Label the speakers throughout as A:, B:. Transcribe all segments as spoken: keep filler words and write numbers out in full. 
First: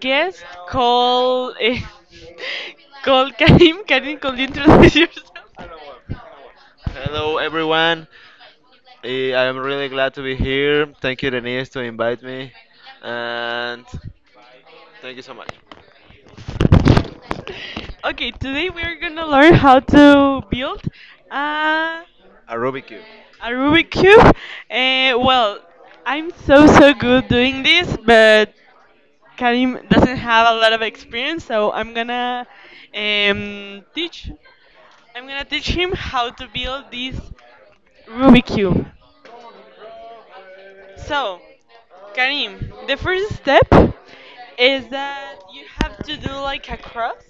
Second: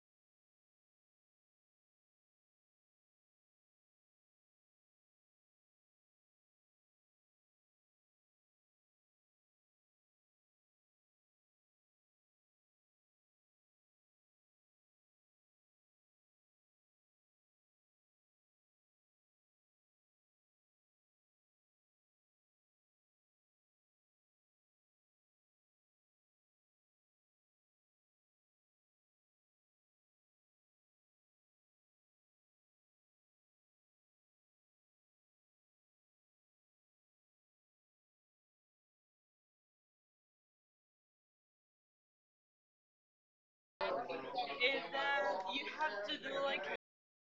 A: guest called eh, called Karim. Karim, could you introduce yourself? Hello everyone. Eh, I am really glad to be here. Thank you Denise to invite me and thank you so much. Okay, today we are gonna learn how to build a A Rubik cube. a Rubik cube. Uh, well, I'm so so good doing this, but Karim doesn't have a lot of experience, so I'm gonna um, teach. I'm gonna teach him how to build this Rubik cube. So, Karim, the first step is that you have to do like a cross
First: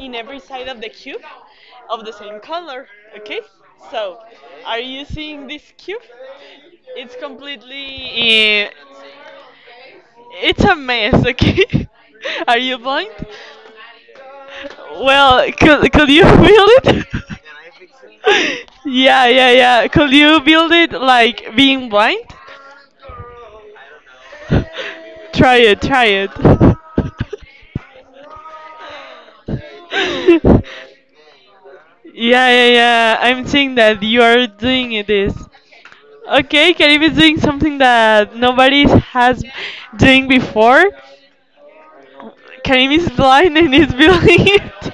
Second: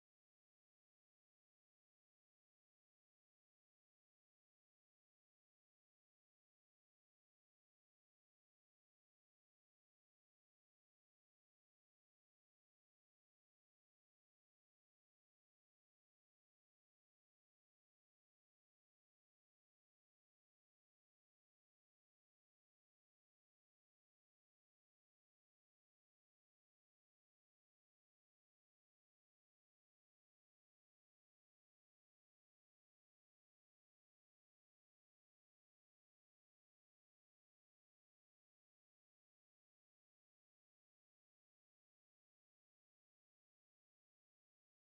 A: in every side of the cube of the same color. Okay? So, are you seeing this cube? It's completely, eh, it's a mess. Okay? Are you blind? Well, could could you build it? Yeah, yeah, yeah. Could you build it like being blind? Try it, try it. Yeah, yeah, yeah, I'm seeing that you are doing this. Okay, Karim is doing something that nobody has doing before. Karim is blind and is building it.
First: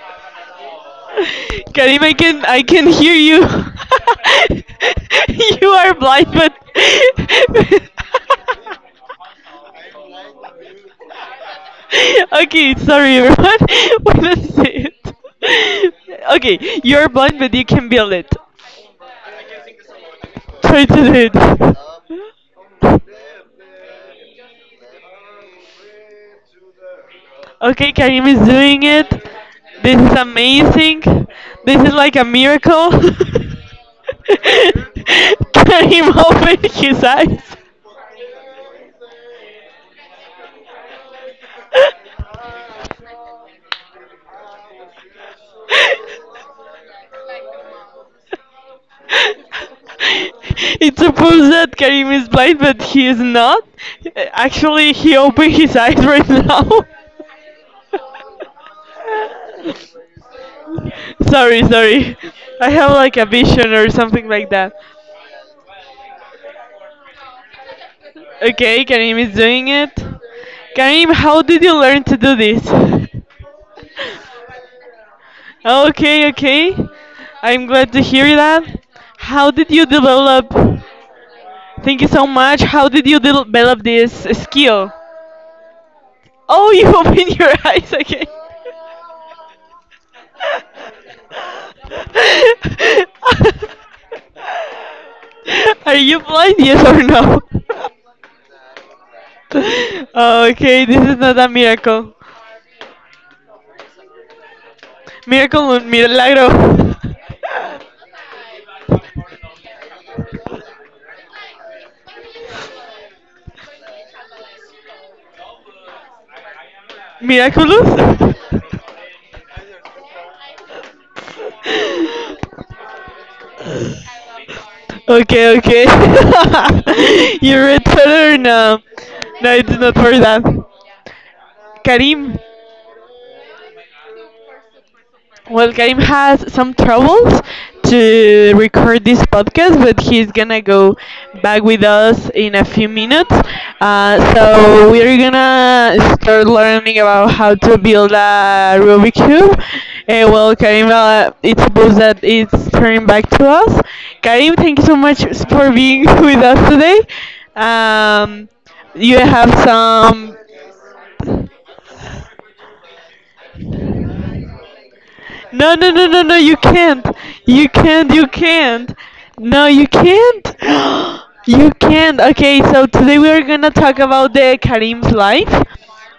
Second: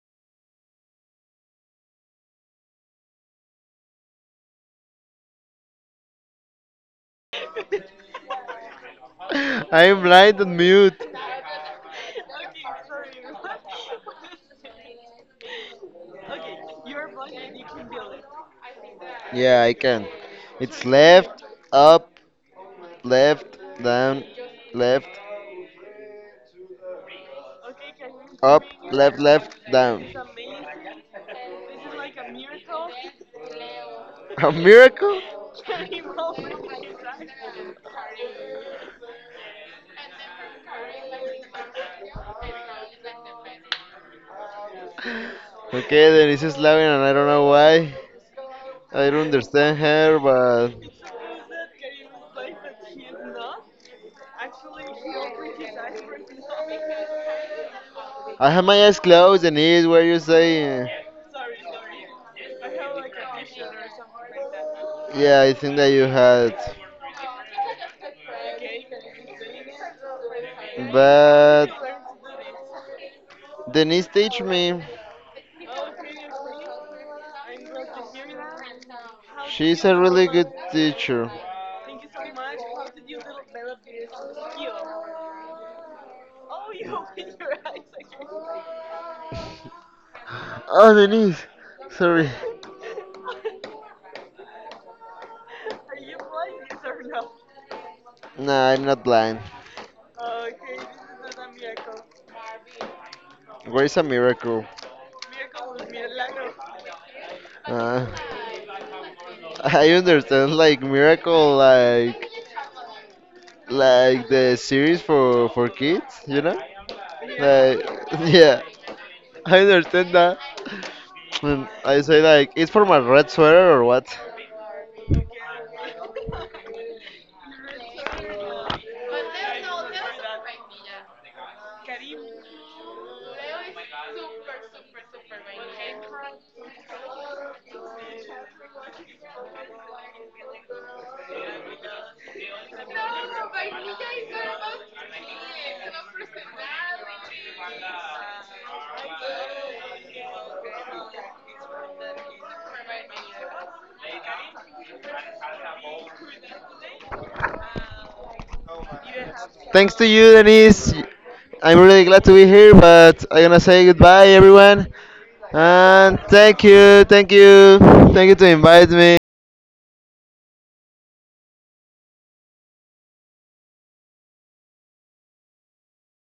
A: Karim, I can I can hear you. You are blind, but
B: I'm blind and mute.
A: okay. Sorry, everyone. Wait a it? Okay, you're blind, but you can build it.
B: Yeah, I can. It's
A: Try to do it.
B: left, up, left, down, left,
A: Okay, Karim is
B: up,
A: doing it.
B: left, left,
A: This
B: down.
A: is amazing. This is like a miracle.
B: A miracle?
A: Karim opened his eyes.
B: Okay, Denise is laughing, and I don't know why. I don't understand her, but
A: It's supposed that Karim is blind, but he is not. Actually, he opened his eyes right now.
B: I have my eyes closed and it is where you say.
A: Sorry, sorry. I have like a vision or something like that.
B: Yeah, I think that you had.
A: Okay, Karim is doing it. Karim, how did
B: But
A: you learn to do this?
B: Denise teach me.
A: Okay, okay. I'm glad to hear that. How did
B: She's
A: you
B: a really good
A: develop?
B: teacher.
A: Thank you so much. How did you develop this skill? Oh, you opened your eyes again.
B: Oh, Denise. Sorry.
A: Are you blind? Yes or no?
B: Nah, I'm not blind.
A: Okay, this is not a miracle.
B: Where is a miracle?
A: Miracle, un milagro.
B: Uh, I understand like miracle like like the series for for kids, you know? Like
A: Miraculous?
B: yeah. I understand that. And I say like it's for my red sweater or what?
A: Okay, okay. You read further? No. No, it's not for that. Karim. Well, Karim has some troubles to record this podcast, but he's gonna go back with us in a few minutes. Uh, so we're gonna start learning about how to build a Rubik's cube. Uh, well, Karim, uh, it's supposed that it's turning back to us. Karim, thank you so much for being with us today. Um, you have
B: Thanks to you,
A: some.
B: Denise. I'm really glad to be here, but I'm gonna say goodbye, everyone.
A: No, no, no,
B: And
A: no, no, you
B: thank you,
A: can't.
B: thank
A: You
B: you,
A: can't,
B: thank
A: you
B: you to invite
A: can't.
B: me.
A: No, you can't. You can't. Okay, so today we are gonna talk about the Karim's life.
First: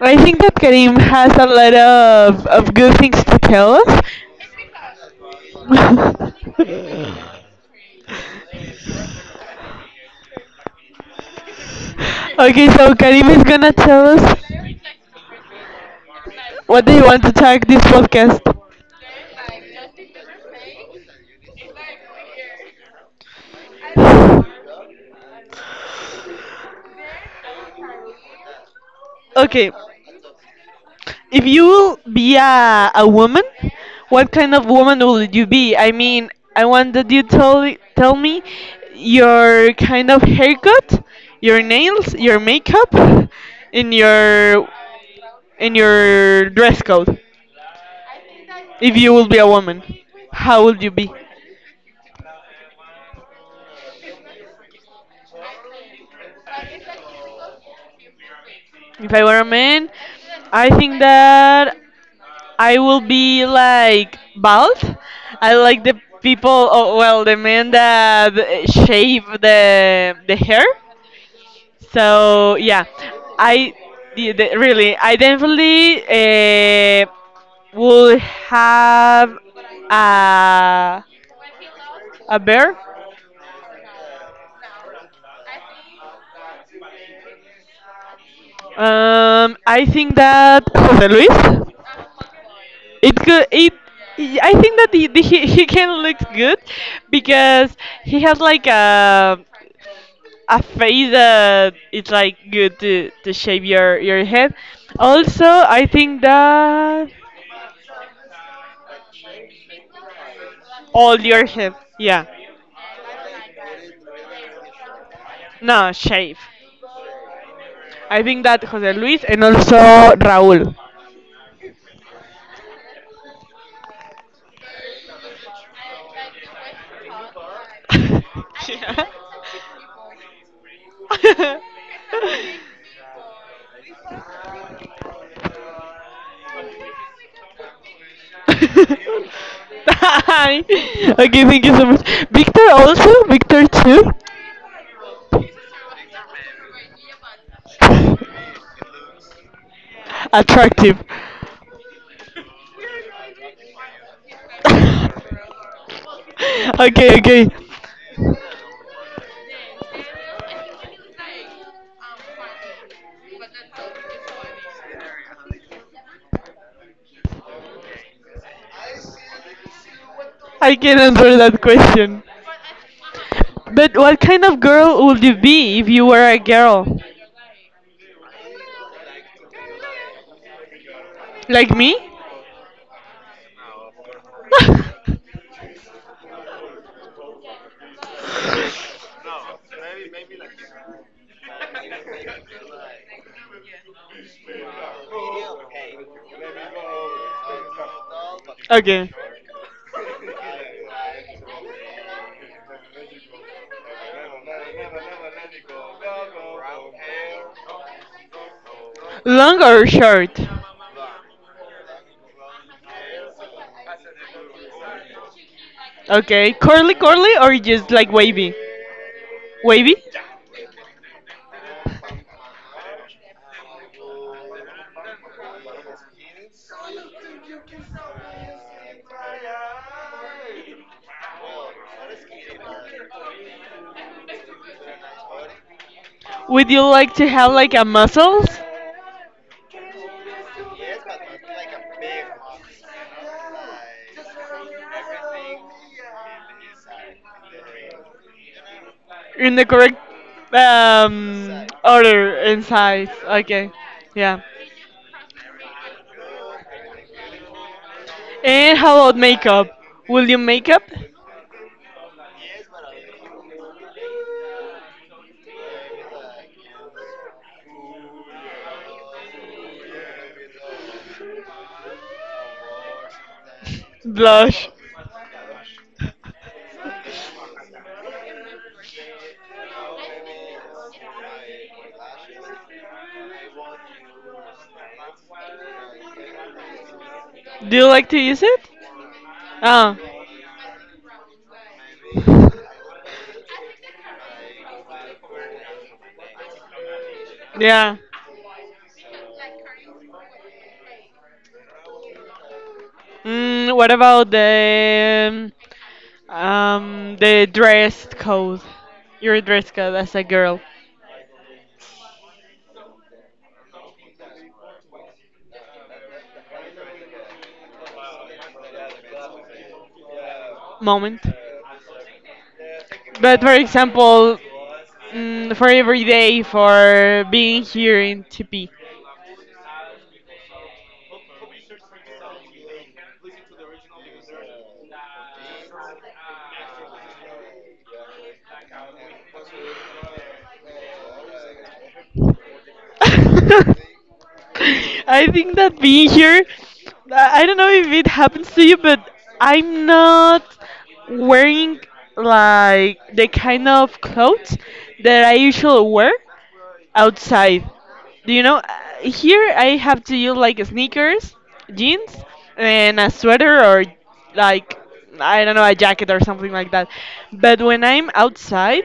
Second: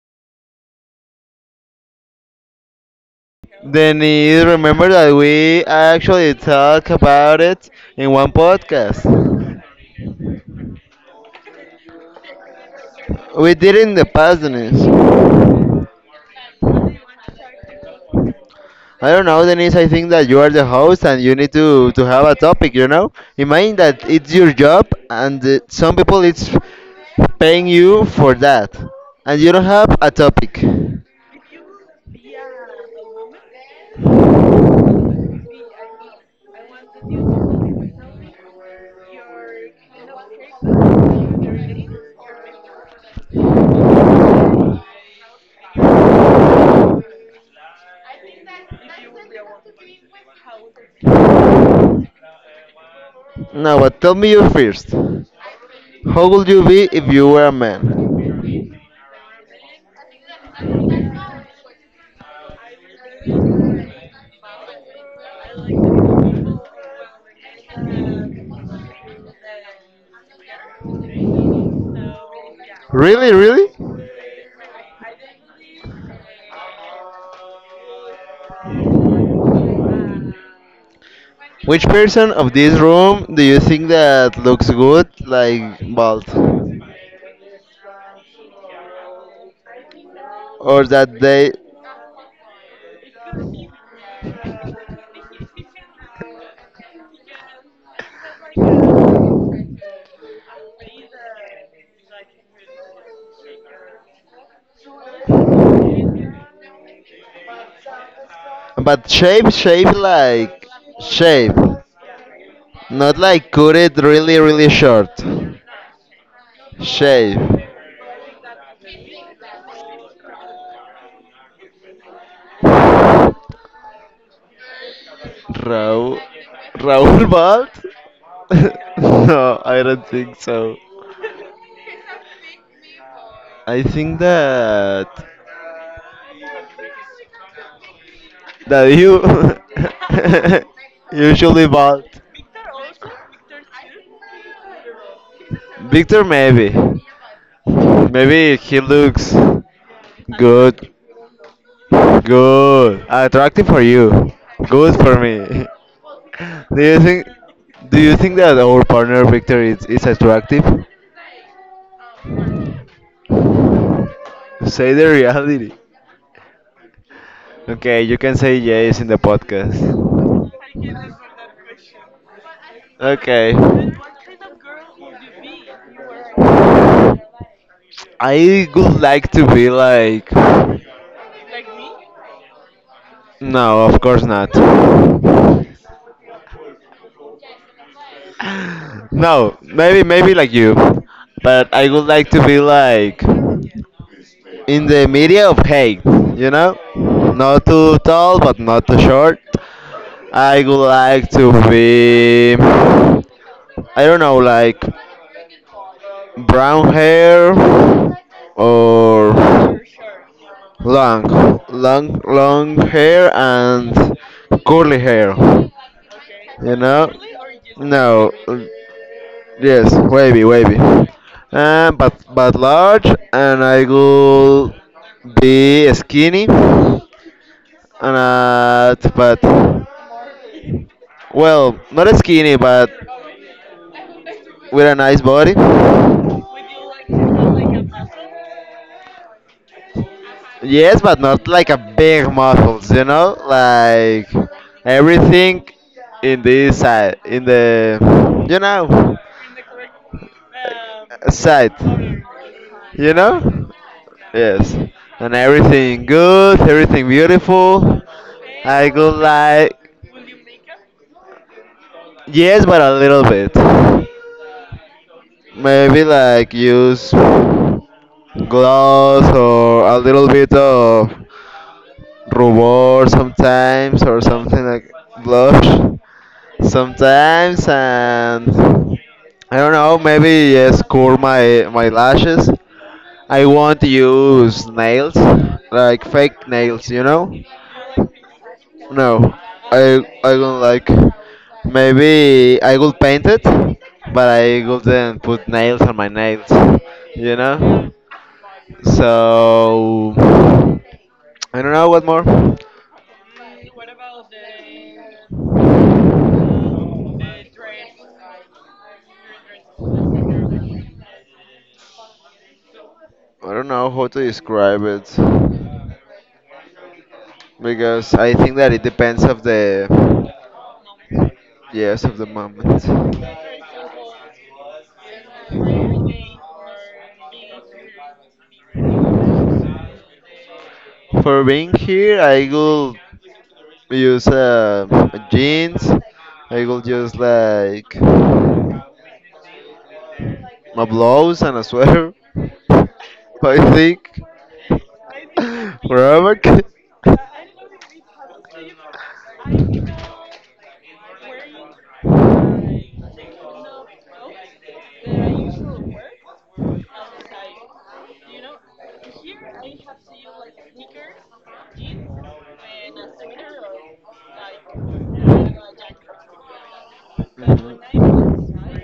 A: I think that Karim has a lot of, of good things to tell us.
B: Denise, remember that we actually talk about it in one podcast.
A: Okay, so Karim is
B: We
A: gonna
B: did it in the
A: tell us
B: past, Denise.
A: what do you want to talk this podcast.
B: I don't know, Denise. I think that you are the host and you need to, to have a topic, you know? Imagine that it's your job and uh, some people it's paying you for that. And you don't
A: Okay,
B: have a topic.
A: if you be a, a woman, what kind of woman would you be? I mean, I want that you tell tell me your kind of haircut, your nails, your makeup, in your in your dress code. If you would be a woman, how would you be?
B: Now but tell me you first. How would you be if you were a man?
A: If I were a man, I think that I will be like bald. I like the people, oh, well, the men that shave the the hair. So yeah,
B: Really,
A: I
B: really?
A: the- the- really, I definitely uh, would have a
B: Which person
A: a
B: of
A: bear.
B: this room do you think that looks good, like bald?
A: Um, I think that
B: Or
A: Jose
B: that they.
A: Luis. It could it. I think that the, the, he he can look good because he has like a a face that it's like good to to shave your your head. Also, I think that
B: But shape, shape like.
A: all your
B: Shape.
A: head. Yeah.
B: Not like cut it really, really short.
A: No, shave.
B: Shape.
A: I think that Jose Luis and also Raul.
B: Raul. Raul Bald?
A: Yeah.
B: No, I don't think so. I think that. that you
A: Hi. Okay, thank
B: usually
A: you so
B: bought.
A: much. Victor also? Victor too?
B: Victor, maybe. Maybe he looks good.
A: Attractive.
B: Good. Attractive for you. Good for me. Do you
A: Okay,
B: think
A: okay.
B: do you think that our partner Victor is, is attractive? Say the reality. Okay, you can say yes in the podcast.
A: I can answer that question.
B: Okay.
A: But what kind of girl would you be if you were a girl?
B: I would like to be like.
A: Like me?
B: No, of course not. No, maybe maybe like you, but I would like to be like in the media of height, you know? Not too tall, but not too
A: Okay.
B: short. I would like to be, I don't know, like brown hair
A: Long
B: or
A: or short?
B: long, long, long hair and curly hair,
A: Okay.
B: you
A: Curly,
B: know?
A: curly, or just like
B: No,
A: wavy?
B: yes,
A: Wavy?
B: wavy, wavy. Um, but but large, and I will be skinny, and uh, but well, not skinny, but with a nice body.
A: Would you like to have like a muscles
B: Yes, but not like a big muscles, you know, like everything in this side, in the you know
A: in the correct um
B: side,
A: order and size?
B: you know.
A: Okay. Yeah.
B: Yes, and everything good, everything beautiful.
A: And
B: I
A: how
B: go
A: about
B: like,
A: makeup? Will you makeup?
B: yes, but a little bit. Maybe like use gloss or a little bit of rubor sometimes or something
A: Blush.
B: like blush sometimes and I don't know, maybe yes, curl my my lashes. I won't use nails, like fake nails, you know.
A: Do you like to use it?
B: No, I
A: Oh,
B: I don't like. Maybe I will paint it, but I wouldn't put nails on my nails. You know.
A: yeah.
B: So I don't know what more. I
A: Mm, what about the um the dress code? Your dress code as a girl.
B: don't know how to describe it because I think that it depends of the,
A: Moment.
B: yes, of the moment.
A: But for example, mm, for every day, for being here in T P.
B: For being here, I will use uh, jeans. I will use like my blouse and a sweater, but I think
A: I think that being
B: wherever I
A: here,
B: can.
A: I I don't know if it happens to you, but I'm not wearing like the kind of clothes that I usually wear outside. Do you know? uh, Here I have to use like sneakers, jeans, and a sweater or like I don't know a jacket or something like that. But when I'm outside,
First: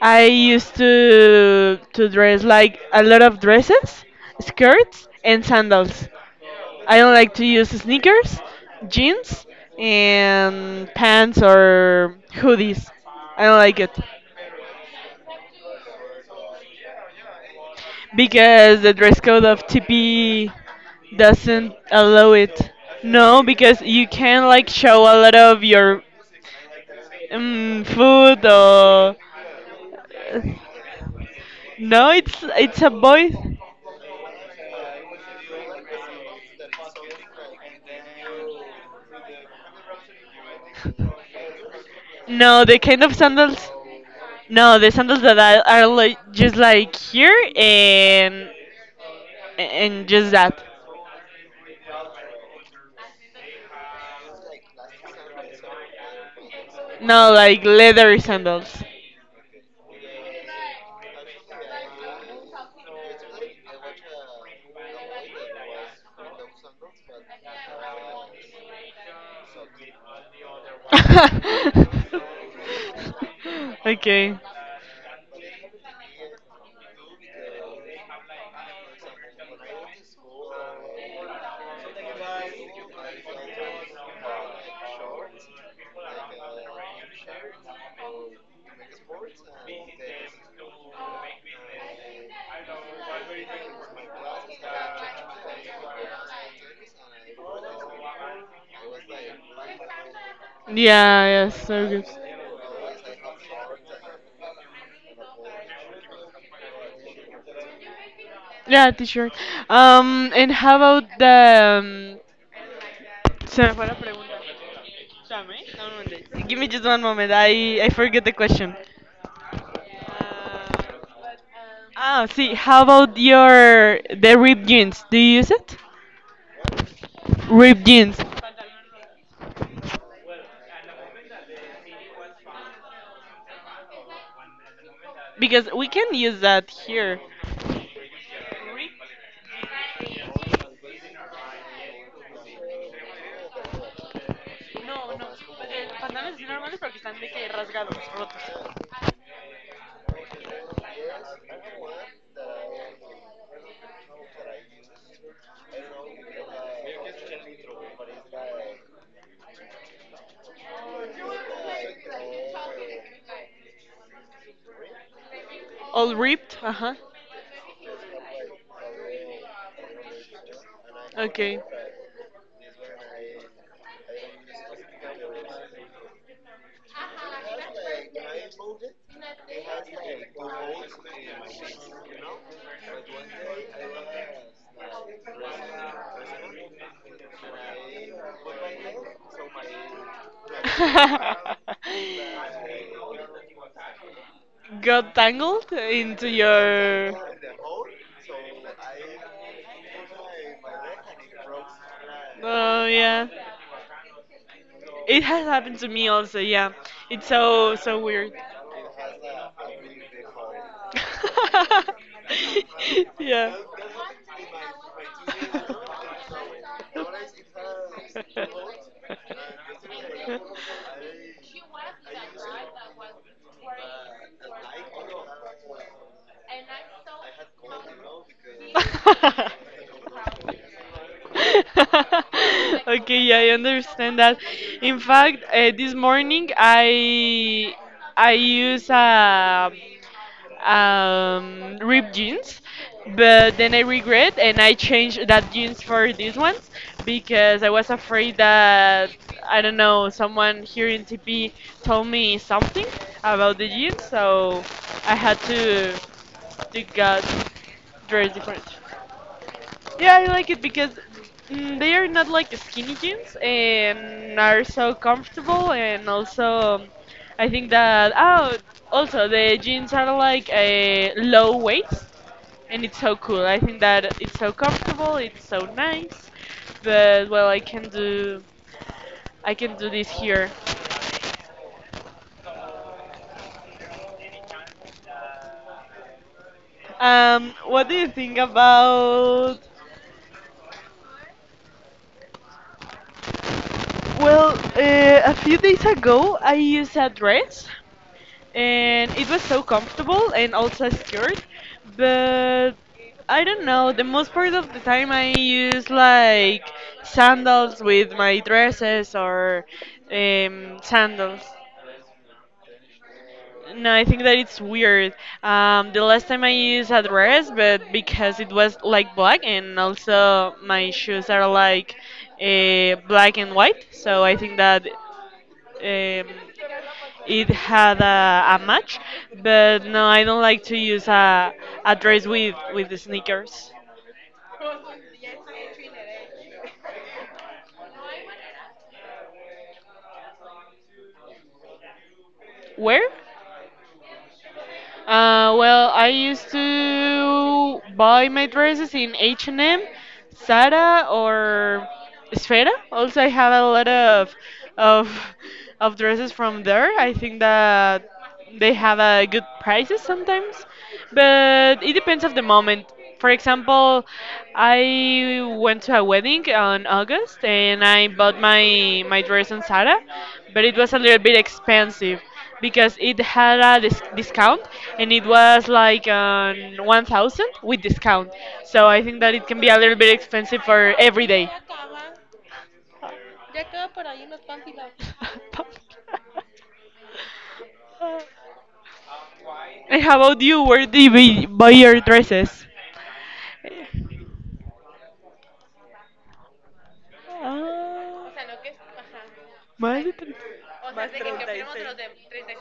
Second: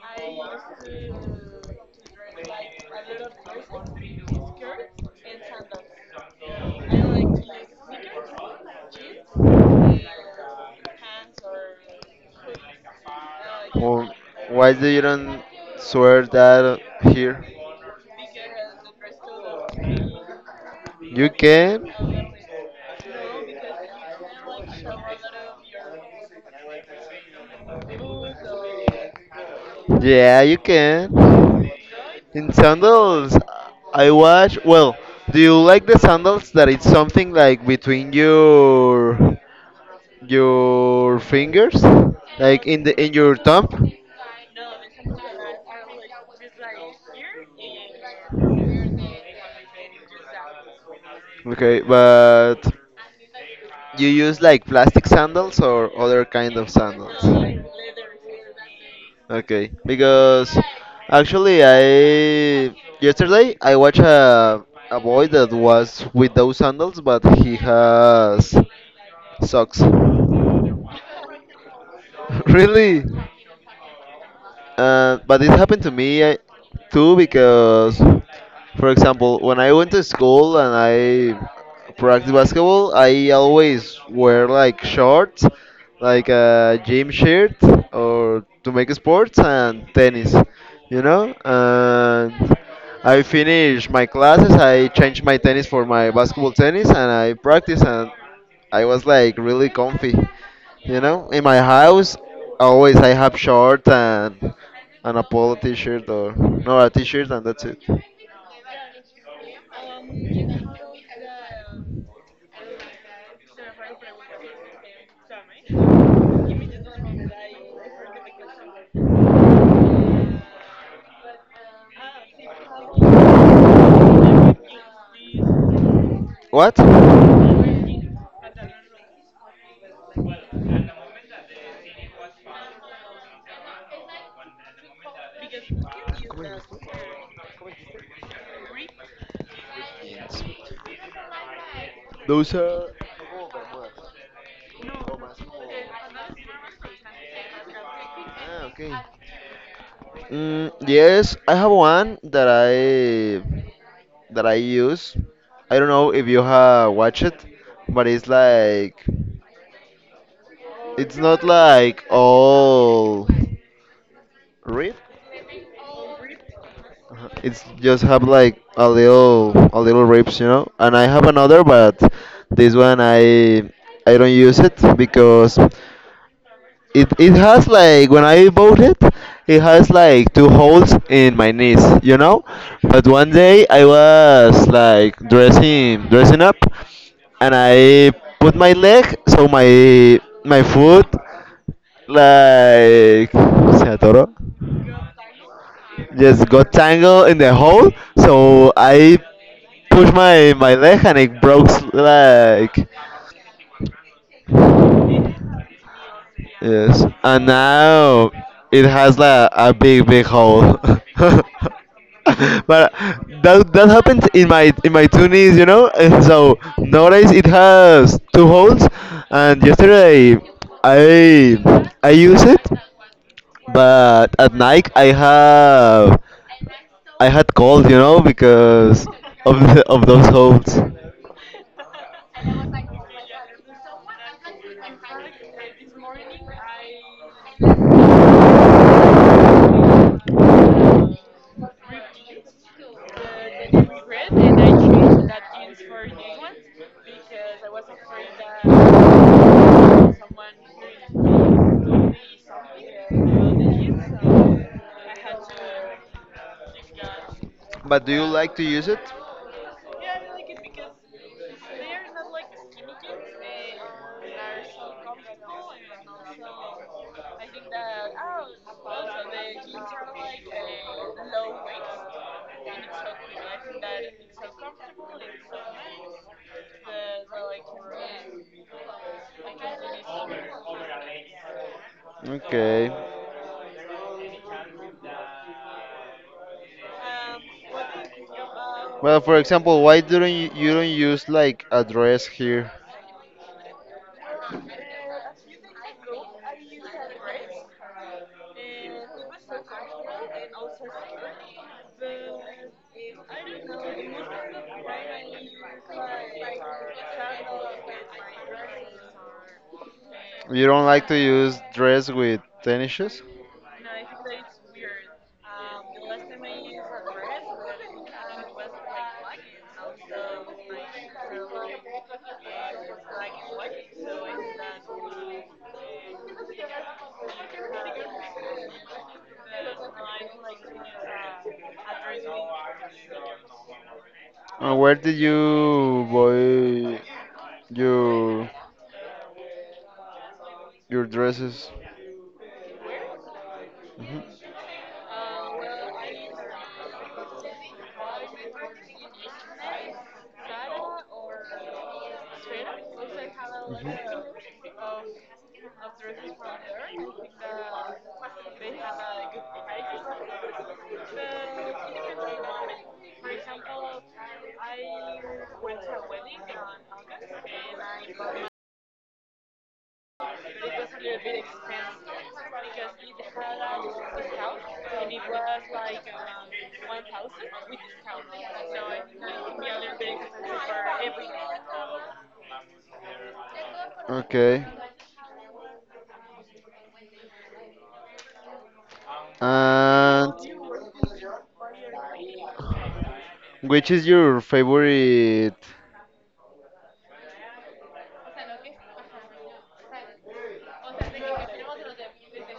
A: I used to to dress like a lot of dresses, skirts, and sandals. I don't like to use sneakers, jeans, and pants
B: Mhm.
A: or hoodies. I don't like it.
B: Well, why do you don't swear that here?
A: Because the dress code of T P
B: You
A: doesn't
B: can?
A: allow it. No, because you can like show a lot of your um, food or
B: Yeah, you can.
A: no, it's
B: In
A: it's a boy.
B: sandals, I watch. Well, do you like the sandals that it's something like between your your fingers,
A: No,
B: like
A: the
B: in the
A: kind
B: in
A: of
B: your
A: sandals.
B: thumb?
A: No, the sandals that are, are like just like here and and just that.
B: Okay, but you use like plastic sandals or other kind of sandals?
A: No, like leather sandals.
B: Okay, because actually I yesterday I watched a a boy that was with those sandals, but he has socks. Really?
A: Okay.
B: Uh, but it happened to me uh, too because, for example, when I went to school and I practiced basketball, I always wear like shorts, like a gym shirt or to make sports and tennis, you know. And I finish my classes, I change my tennis for my basketball tennis, and I practice and I was like really comfy. You
A: Yeah,
B: know, in
A: yeah,
B: my
A: so good.
B: house, always I have shorts and and a polo t-shirt or no a t-shirt and that's it.
A: Yeah, t-shirt. Um, and how about the... um, se me fue la pregunta. Dame un moment. Give me just one moment. I, I forget the question. Ah, see, how about your... the ripped jeans? Do you use it?
B: What?
A: Ripped jeans. Because we can use that here.
B: Those are.
A: No, no. Pantalones normales porque están de que rasgados, rotos.
B: Ah, okay. Mm, yes, I have one that I that I use. I don't know if you have watched it, but it's like it's not like all ripped.
A: All ripped? Uh-huh.
B: Uh-huh. It's just have like a little a little ribs, you know. And I have
A: Okay.
B: another, but this one I I don't use it because it it has like when I bought it, it has like two holes in my knees, you know. But one day I was like dressing dressing up, and I put my leg so my my foot like se atoró
A: Got tangled into
B: just got
A: your.
B: tangled in the hole. So I pushed my my leg and it broke
A: Oh
B: like
A: yeah, it has happened to me also. Yeah,
B: yes.
A: it's
B: And
A: so so
B: now
A: weird.
B: it has like a big big hole. But
A: Yeah.
B: that that happens in my in my two knees, you know. And so nowadays it has two holes. And yesterday I I use it, but at night I have I had cold, you know, because of the, of those holds.
A: Okay, yeah, I understand that. In fact, uh, this morning I I use a um, ripped jeans, but then I regret and I changed that jeans for these ones because I was afraid that I don't know someone here in T P told me something about the jeans, so I had to to got
B: But do you
A: very
B: like
A: different.
B: to use it?
A: Yeah, I like it because mm, they are not like skinny jeans and are so comfortable, and also I think that oh, also the jeans are like a low weight, and it's so cool. I think that it's so comfortable, it's so nice, but well, I can do I can do this here.
B: Okay.
A: Um, what do you think
B: Well, for
A: about?
B: example, why don't you, you don't use like a dress here?
A: Well, uh, a few days ago I used a dress and it was so comfortable and also secured, but I don't know, the most part of the time I use like sandals with my dresses or um,
B: You don't like to
A: sandals.
B: use dress with tennis shoes?
A: No, I think that it's weird. Um, the last time I used a dress, but because it was like black and also my shoes are like uh, black and white, so I think that um, it had a, a match, but no, I don't like to use a, a dress with, with the sneakers.
B: And where did you buy your your dresses?
A: Where?
B: Mhm.
A: Uh, well, I used to buy my dresses in H and M, Zara, or Sfera. Also, I have a lot of of of dresses from there. I think that they have uh, good prices sometimes, but it depends of the moment. For example, I went to a wedding on August and I bought my my dress on Zara, but it was a little bit expensive because it had a dis discount and it was like on one thousand with discount. So I think that it can be a little bit expensive for every day.
B: Okay.
A: And how
B: And
A: about you? Where do you buy buy your dresses?
B: which is your favorite?
A: Ah, O O más Ay, de tre- O Más thirty six.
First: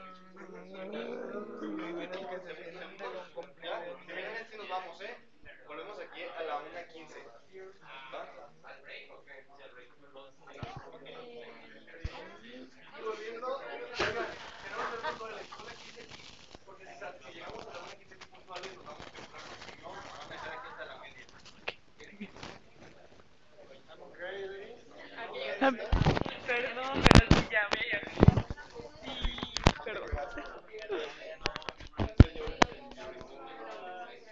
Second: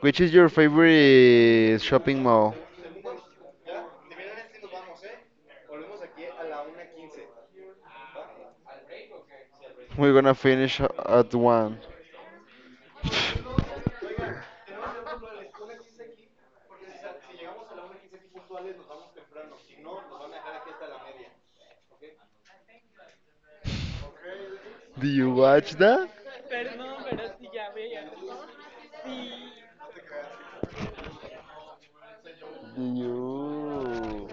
B: Which is your favorite shopping mall? We're gonna finish at one. Do you
A: Ah,
B: watch that?
A: perdón, pero sí, ya me llamé. Sí, perdón.
B: Do you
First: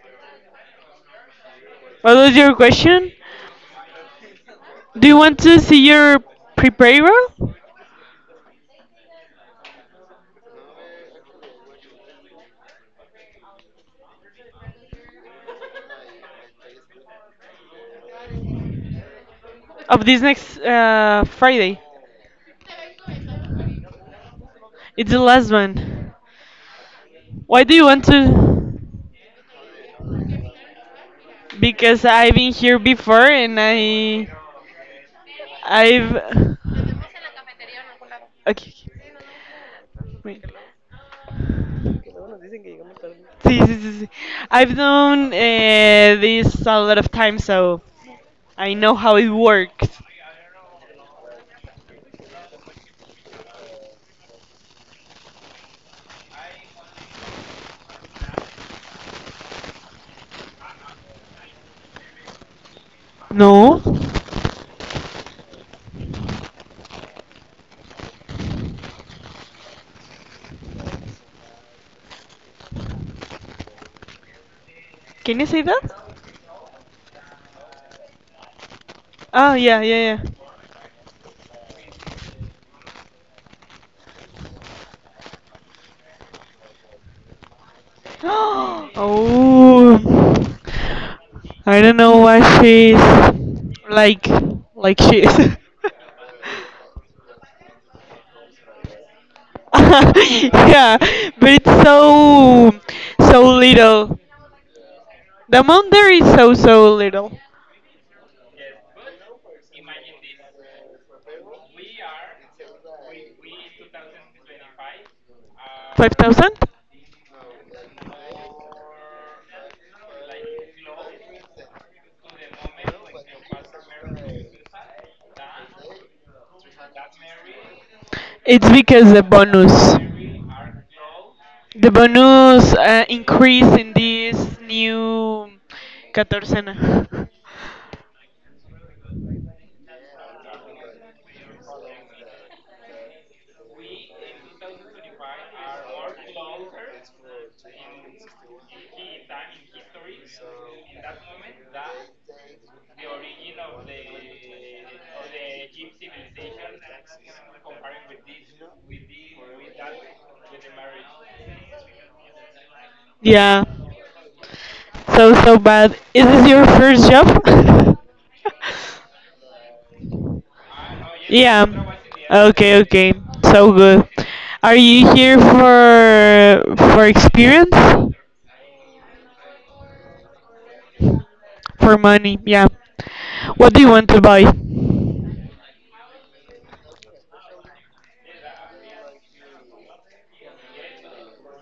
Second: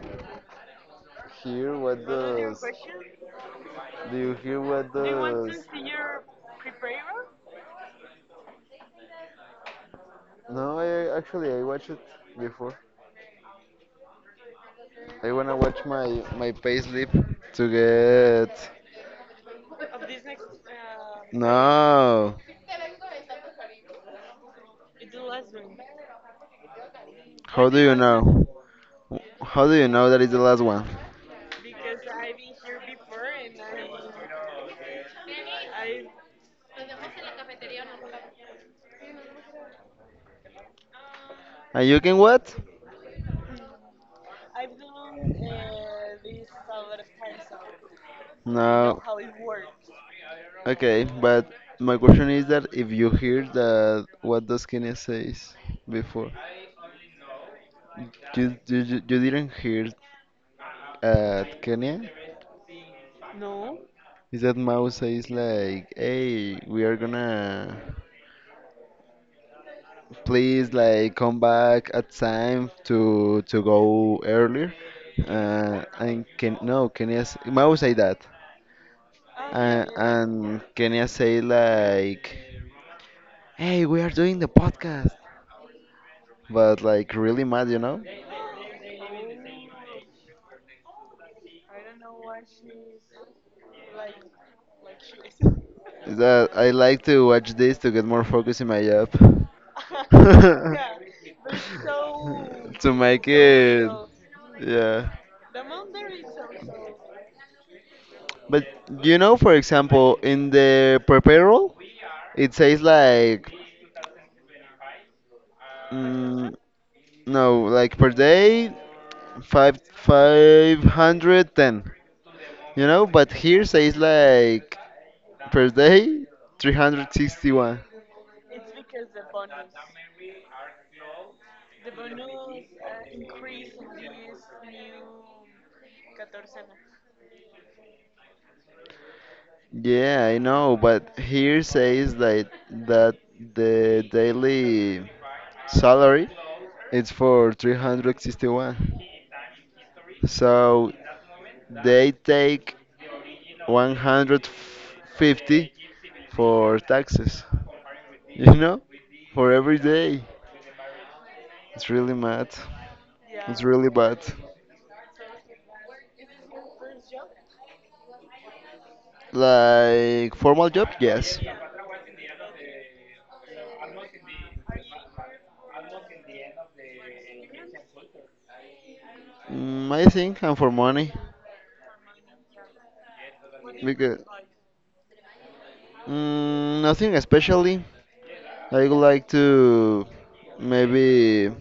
B: hear what
A: What was your
B: does?
A: question?
B: Do you hear what
A: Do you want to
B: does?
A: see your pre-prayer
B: No, I actually I watched it before. I wanna watch my my payslip to get.
A: of this next uh, Friday?
B: No.
A: It's the last one. Why
B: How
A: do
B: do
A: you
B: you
A: want
B: know?
A: to?
B: How do you know that is the last one?
A: Because I've been here before and I, I've. Okay. Okay. Sí, no. Wait.
B: And you can what?
A: See, see, see, see. I've done uh, this a lot of times, so I know
B: No.
A: how it works.
B: Okay, but my question is that if you hear that, what does Kenya says before? You, you, you you didn't hear at Kenya?
A: No?
B: Is that Mao says like, hey, we are gonna please like come back at time to to go earlier,
A: Can you say
B: uh,
A: that?
B: and can no Kenya s- Mao say that,
A: Oh, yeah,
B: uh,
A: yeah, yeah.
B: and Kenya say like hey we are doing the podcast but like really mad, you know.
A: Oh. I don't know why she's like, like she is.
B: Is that I like to watch this to get more focus in my job.
A: Yeah, but it's so,
B: To make
A: so
B: it,
A: little.
B: yeah.
A: The amount there is so, so little.
B: But you know, for example, in the prepared roll, it says like,
A: Five thousand?
B: mm, no, like per day, five five hundred ten. You know, but here says like per day three hundred sixty one.
A: It's because the bonus. The bonus uh, increase in this new catorcena.
B: Yeah, I know, but here says like that the daily salary it's for three hundred sixty one. So they take one hundred fifty for taxes, you know, for every day. It's really mad. It's
A: Yeah.
B: really bad.
A: So so bad. Is this your first job?
B: Like formal job, yes.
A: Yeah. Okay, okay. So good. Are you here for for experience?
B: Mm, I think and for money.
A: For money, yeah. What do you want to
B: Because
A: buy?
B: mm, nothing especially. I would like to maybe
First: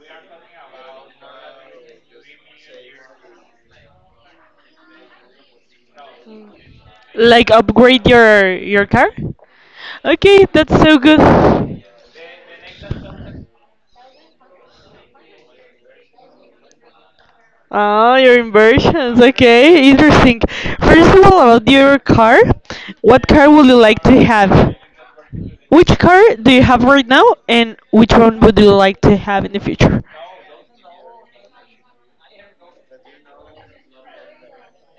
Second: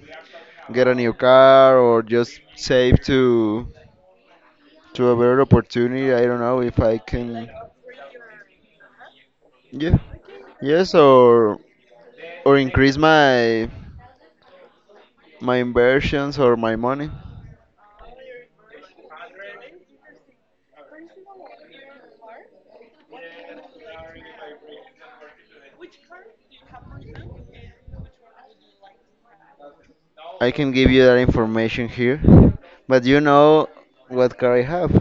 B: get a new car or just save to to a better opportunity. I don't know if I can.
A: Like upgrade your your car?
B: Yeah.
A: Okay, that's
B: Yes,
A: so good.
B: or or increase my my inversions or my money.
A: Ah, your inversions. Okay, interesting. First of all, about your car, what car would you like to have? Which car do you have right now, and which one would you like to have in the future?
B: I can give you that information here, but you know what car I have.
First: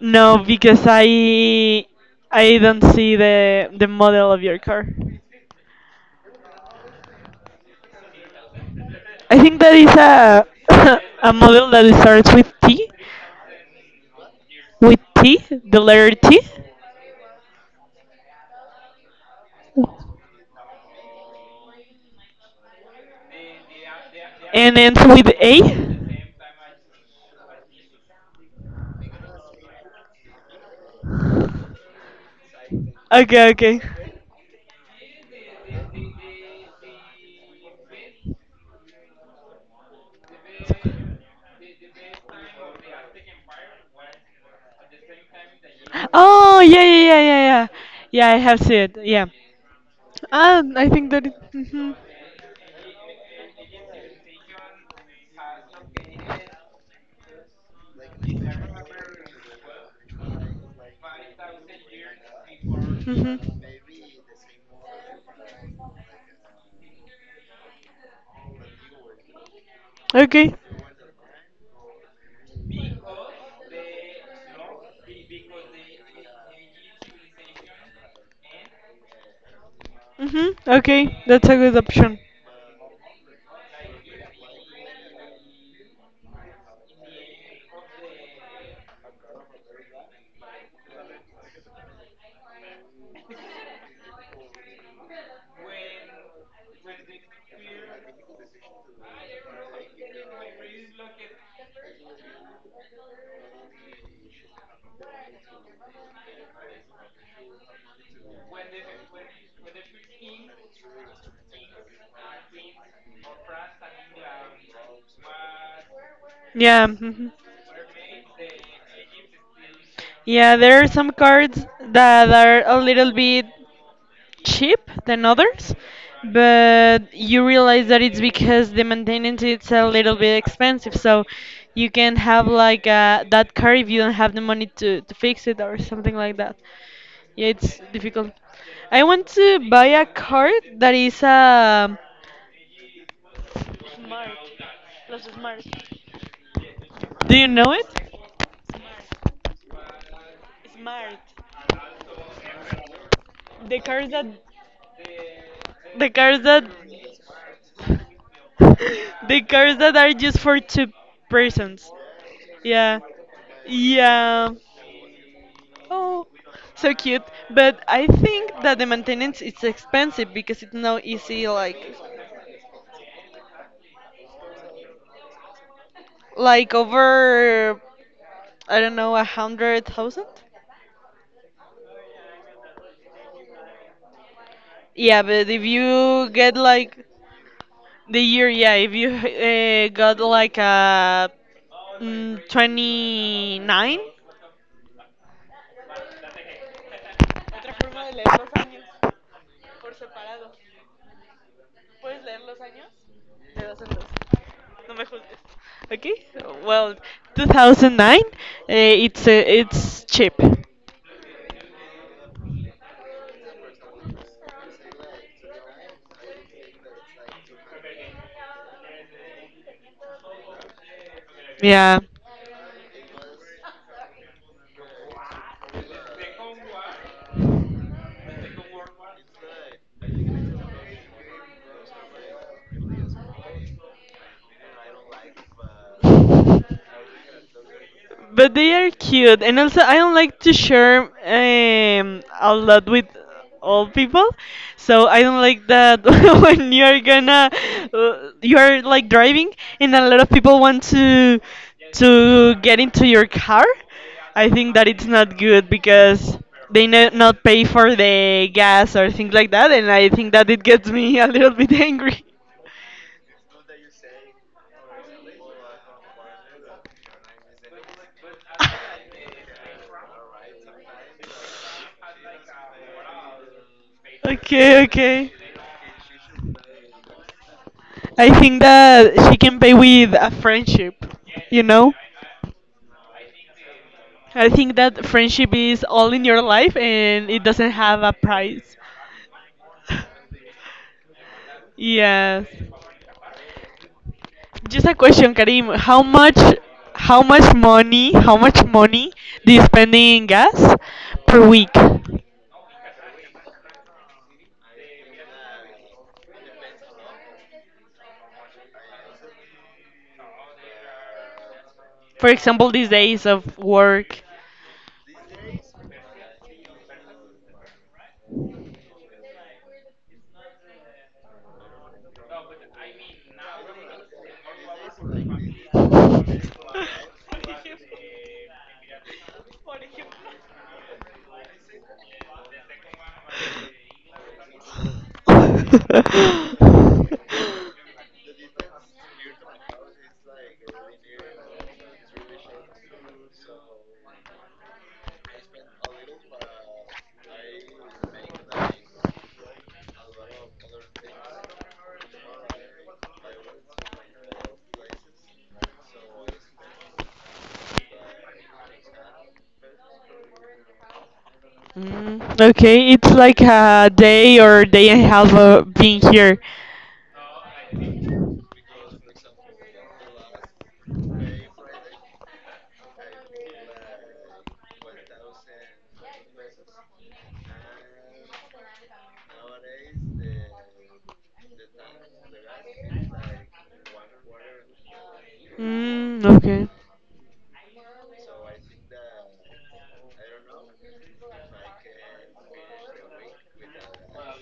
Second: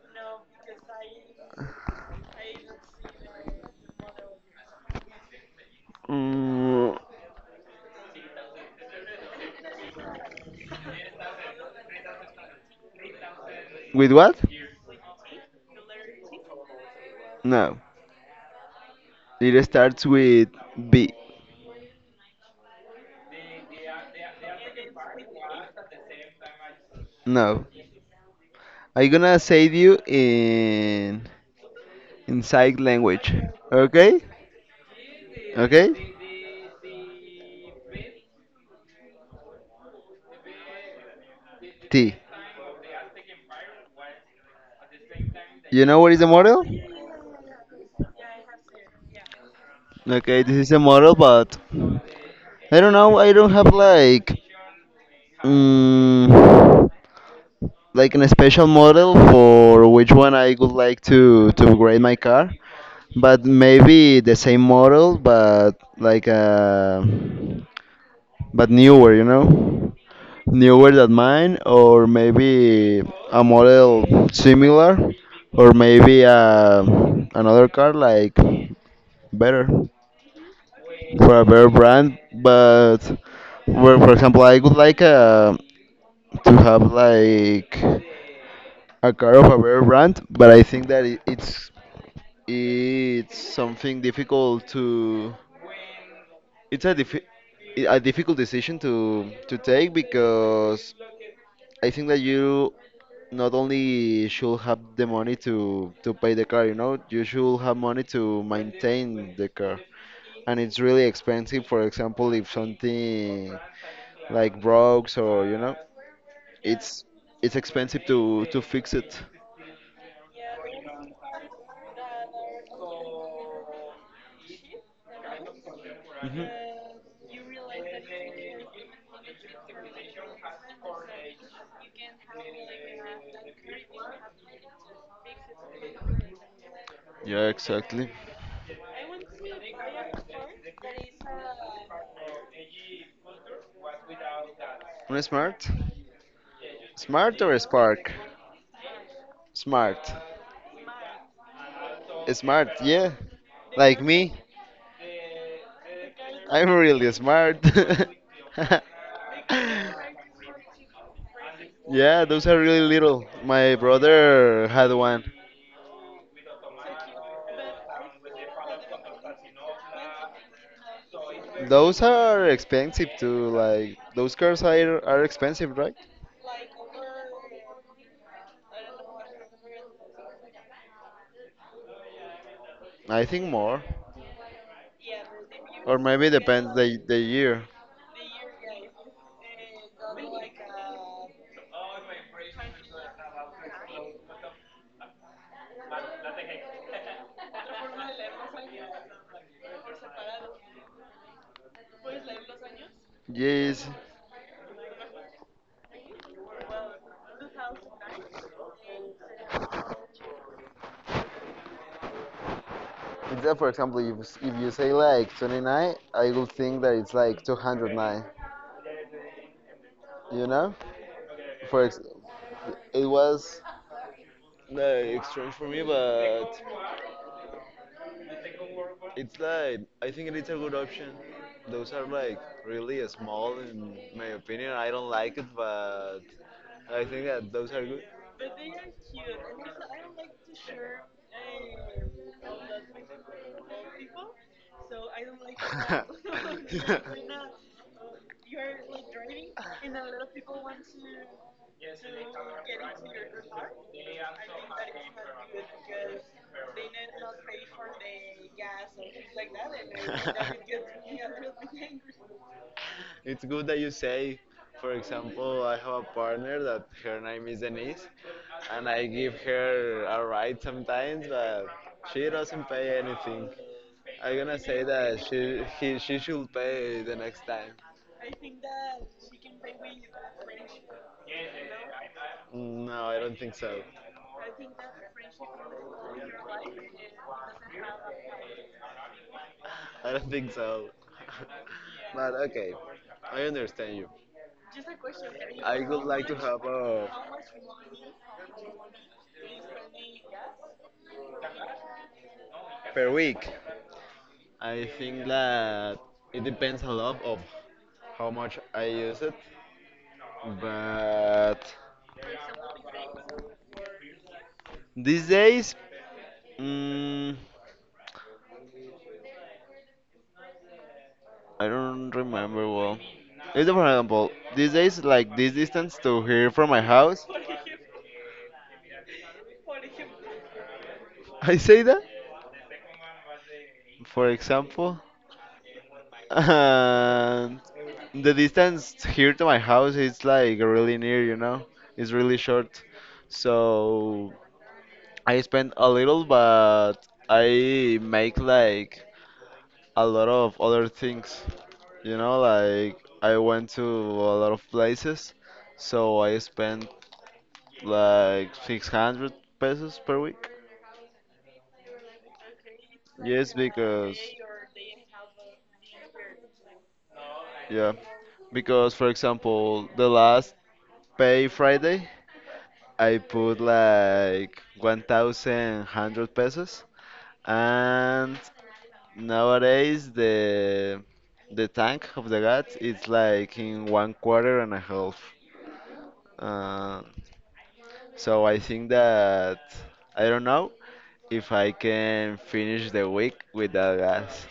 A: No, because I I don't see the the model of your car.
B: Mm,
A: I think that is a a model that starts with T,
B: with what?
A: with T, the letter T.
B: No. It starts with B.
A: And ends with A?
B: No. I'm gonna say you in in sign language.
A: Okay, okay.
B: Okay? Okay? T. You know what is a
A: Oh,
B: model?
A: yeah, yeah, yeah, yeah, yeah. Yeah, I have seen it. Yeah.
B: Okay, this
A: Ah,
B: is a
A: I think
B: model,
A: that. It,
B: but
A: mhm.
B: I don't know. I don't have like. Mm, like an special model for which one I would like to to upgrade my car,
A: Mhm.
B: but maybe the same model, but like uh, but newer, you know,
A: Okay.
B: newer than mine, or maybe a model similar, or maybe uh, another car like better
A: Mhm. Okay,
B: for a
A: that's a
B: better
A: good
B: brand,
A: option.
B: but for, for example, I would like uh, to have like. A car of a better brand, but I think that it, it's it's something difficult to it's a diffi- a difficult decision to to take because I think that you not only should have the money to to pay the car, you know, you should have money to maintain the car, and it's really expensive. For example, if something like broke or you know,
A: Yeah.
B: it's
A: Mhm.
B: it's expensive to to fix it.
A: Yeah, there are some cards that are a little bit cheap than others,
B: Mhm.
A: but you realize that it's because the maintenance it's a little bit expensive. So you can have like uh, that car if you don't have the money to, to fix it or something like that.
B: Yeah,
A: Yeah, it's
B: exactly.
A: difficult. I want to buy a car that is a smart,
B: Un
A: plus smart.
B: smart?
A: Do
B: Smart
A: you
B: or
A: know it?
B: spark? Smart.
A: Smart.
B: Smart, yeah.
A: The
B: Like
A: cars that
B: me.
A: the cars that
B: I'm really smart.
A: the cars that are just for two persons.
B: Yeah, those are really
A: Yeah.
B: little. My
A: Yeah.
B: brother had one.
A: Oh, so cute. But I think that the maintenance is expensive because it's not easy. Like,
B: Those are expensive too. Like those cars are are expensive, right?
A: like over, I don't know, a hundred thousand.
B: I think more,
A: Yeah, but if
B: or maybe
A: you get
B: depends the
A: like
B: the year.
A: the year, yeah, if you uh, got like a mm, twenty nine,
B: Yes.
A: okay, well, two thousand nine, uh, it's uh, it's cheap.
B: Instead, for example, if, if you say like twenty nine, I will think that it's like two hundred nine. You know? For ex-
A: Yeah.
B: it was like it's strange for me, but it's like I think it is a good option. Those are like really small, in my opinion. I don't like it, but I think that those are
A: But they are cute, and also I don't like to share um a lot with all people, so I don't like that when you're gonna uh, you're like driving and a lot of people want to to get into your car. I think that it's not good because they no, not pay for the gas or things like that, and I think that it
B: good.
A: gets me a little bit angry.
B: It's good that you say, for example, I have a partner that her name is Denise, and I give her a ride sometimes, but she doesn't pay anything. I'm gonna say
A: Okay,
B: that she
A: okay.
B: he, she should pay the next time.
A: I think that she can pay with a friendship, you know?
B: No, I don't think so.
A: I think that friendship is all in your life and it doesn't have a price.
B: I don't think so. But
A: Yes.
B: okay, I understand you.
A: Just a question, Karim.
B: I would
A: How
B: like to
A: much,
B: have a.
A: how much money, how much money do you spend in gas per week?
B: Per week. I think that it depends a lot of how much I use it, but
A: For example, these days of work.
B: these days, mm, I don't remember well. It's for example, these days, like this distance to here from my house, I say that. For example, and the distance here to my house is like really near, you know, it's really short, so. I spend a little, but I make like a lot of other things. You know, like I went to a lot of places, so I spent like six hundred pesos per week.
A: Mm, okay, it's like
B: Yes,
A: a
B: because
A: day or day and a half of being here.
B: yeah, because for example, the last pay Friday, I put like one thousand one hundred pesos, and nowadays, the the tank of the gas is like in one quarter and a half.
A: Mm, okay,
B: Uh, so I think that I don't know if I can finish the week without gas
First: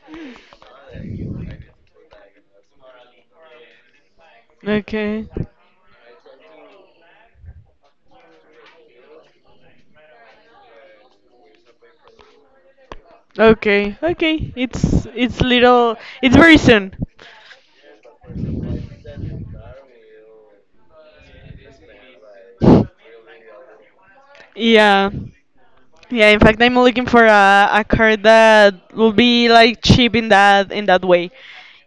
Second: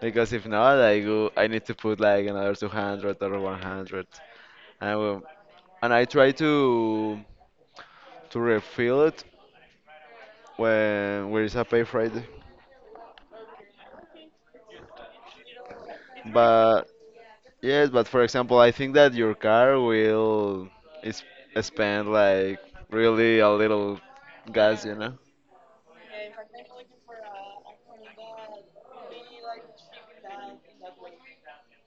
B: because if not, I go I need to put like another two hundred or one hundred, and I will,
A: okay,
B: and I try to to refill it when where is a pay Friday,
A: okay, okay. It's it's little. It's very
B: but.
A: soon.
B: Yes, but for example, I think that your car will is spend like really a little gas, you
A: Yeah.
B: know.
A: Yeah, in fact I'm looking for a, a car that will be like cheap in that in that way.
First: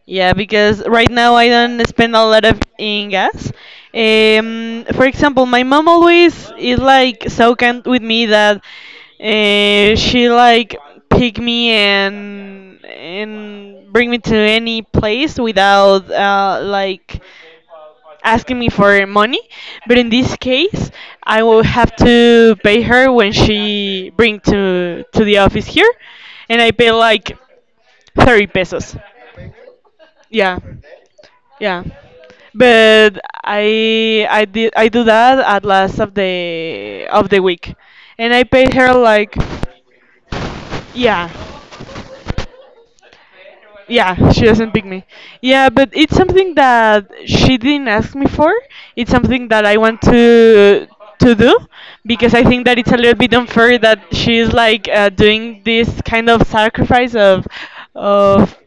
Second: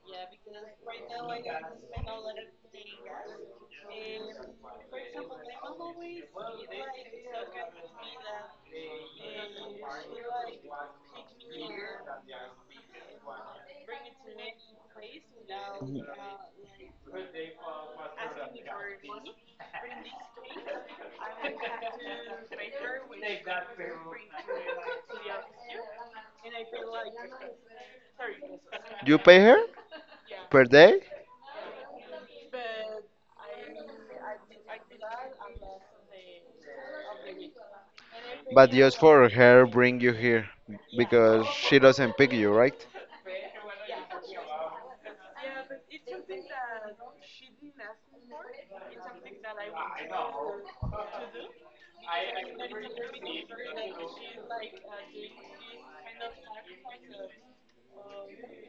A: Yeah, because right now I don't spend a lot of in gas. Um, for example, my mom always is like so kind with me that uh, she like pick me and and bring me to any place without uh, like asking me for money, but in this case, I will have to pay her when she bring to to the office here, and I pay like thirty pesos.
B: You pay her
A: Yeah,
B: per day,
A: yeah. But I I did I do that at last of the of the week, and I
B: but
A: paid her
B: just for
A: like,
B: her bring you here
A: yeah.
B: because she doesn't pick you, right?
A: Yeah, she doesn't pick me. Yeah, but it's something that she didn't ask me for. It's something that I want to to do because I think that it's a little bit unfair that she's like uh, doing this kind of sacrifice of of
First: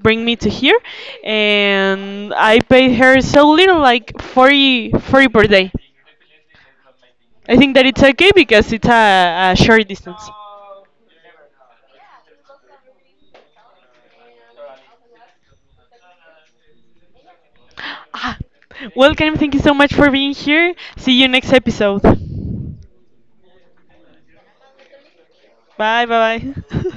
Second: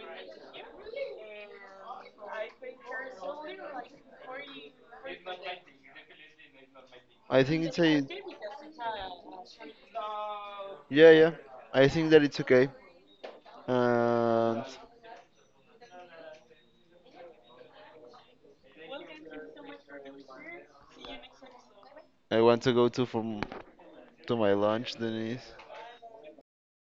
A: bring me to here, and I paid her so little, like forty forty per day.
B: I
A: I
B: think
A: think
B: it's
A: that it's
B: a.
A: okay because it's a, a short distance.
B: Yeah, yeah. I think that it's okay. And
A: Ah, welcome. Thank you so much for being here. See you next episode.
B: I want to go to from to my lunch, Denise.
A: Bye bye. Bye.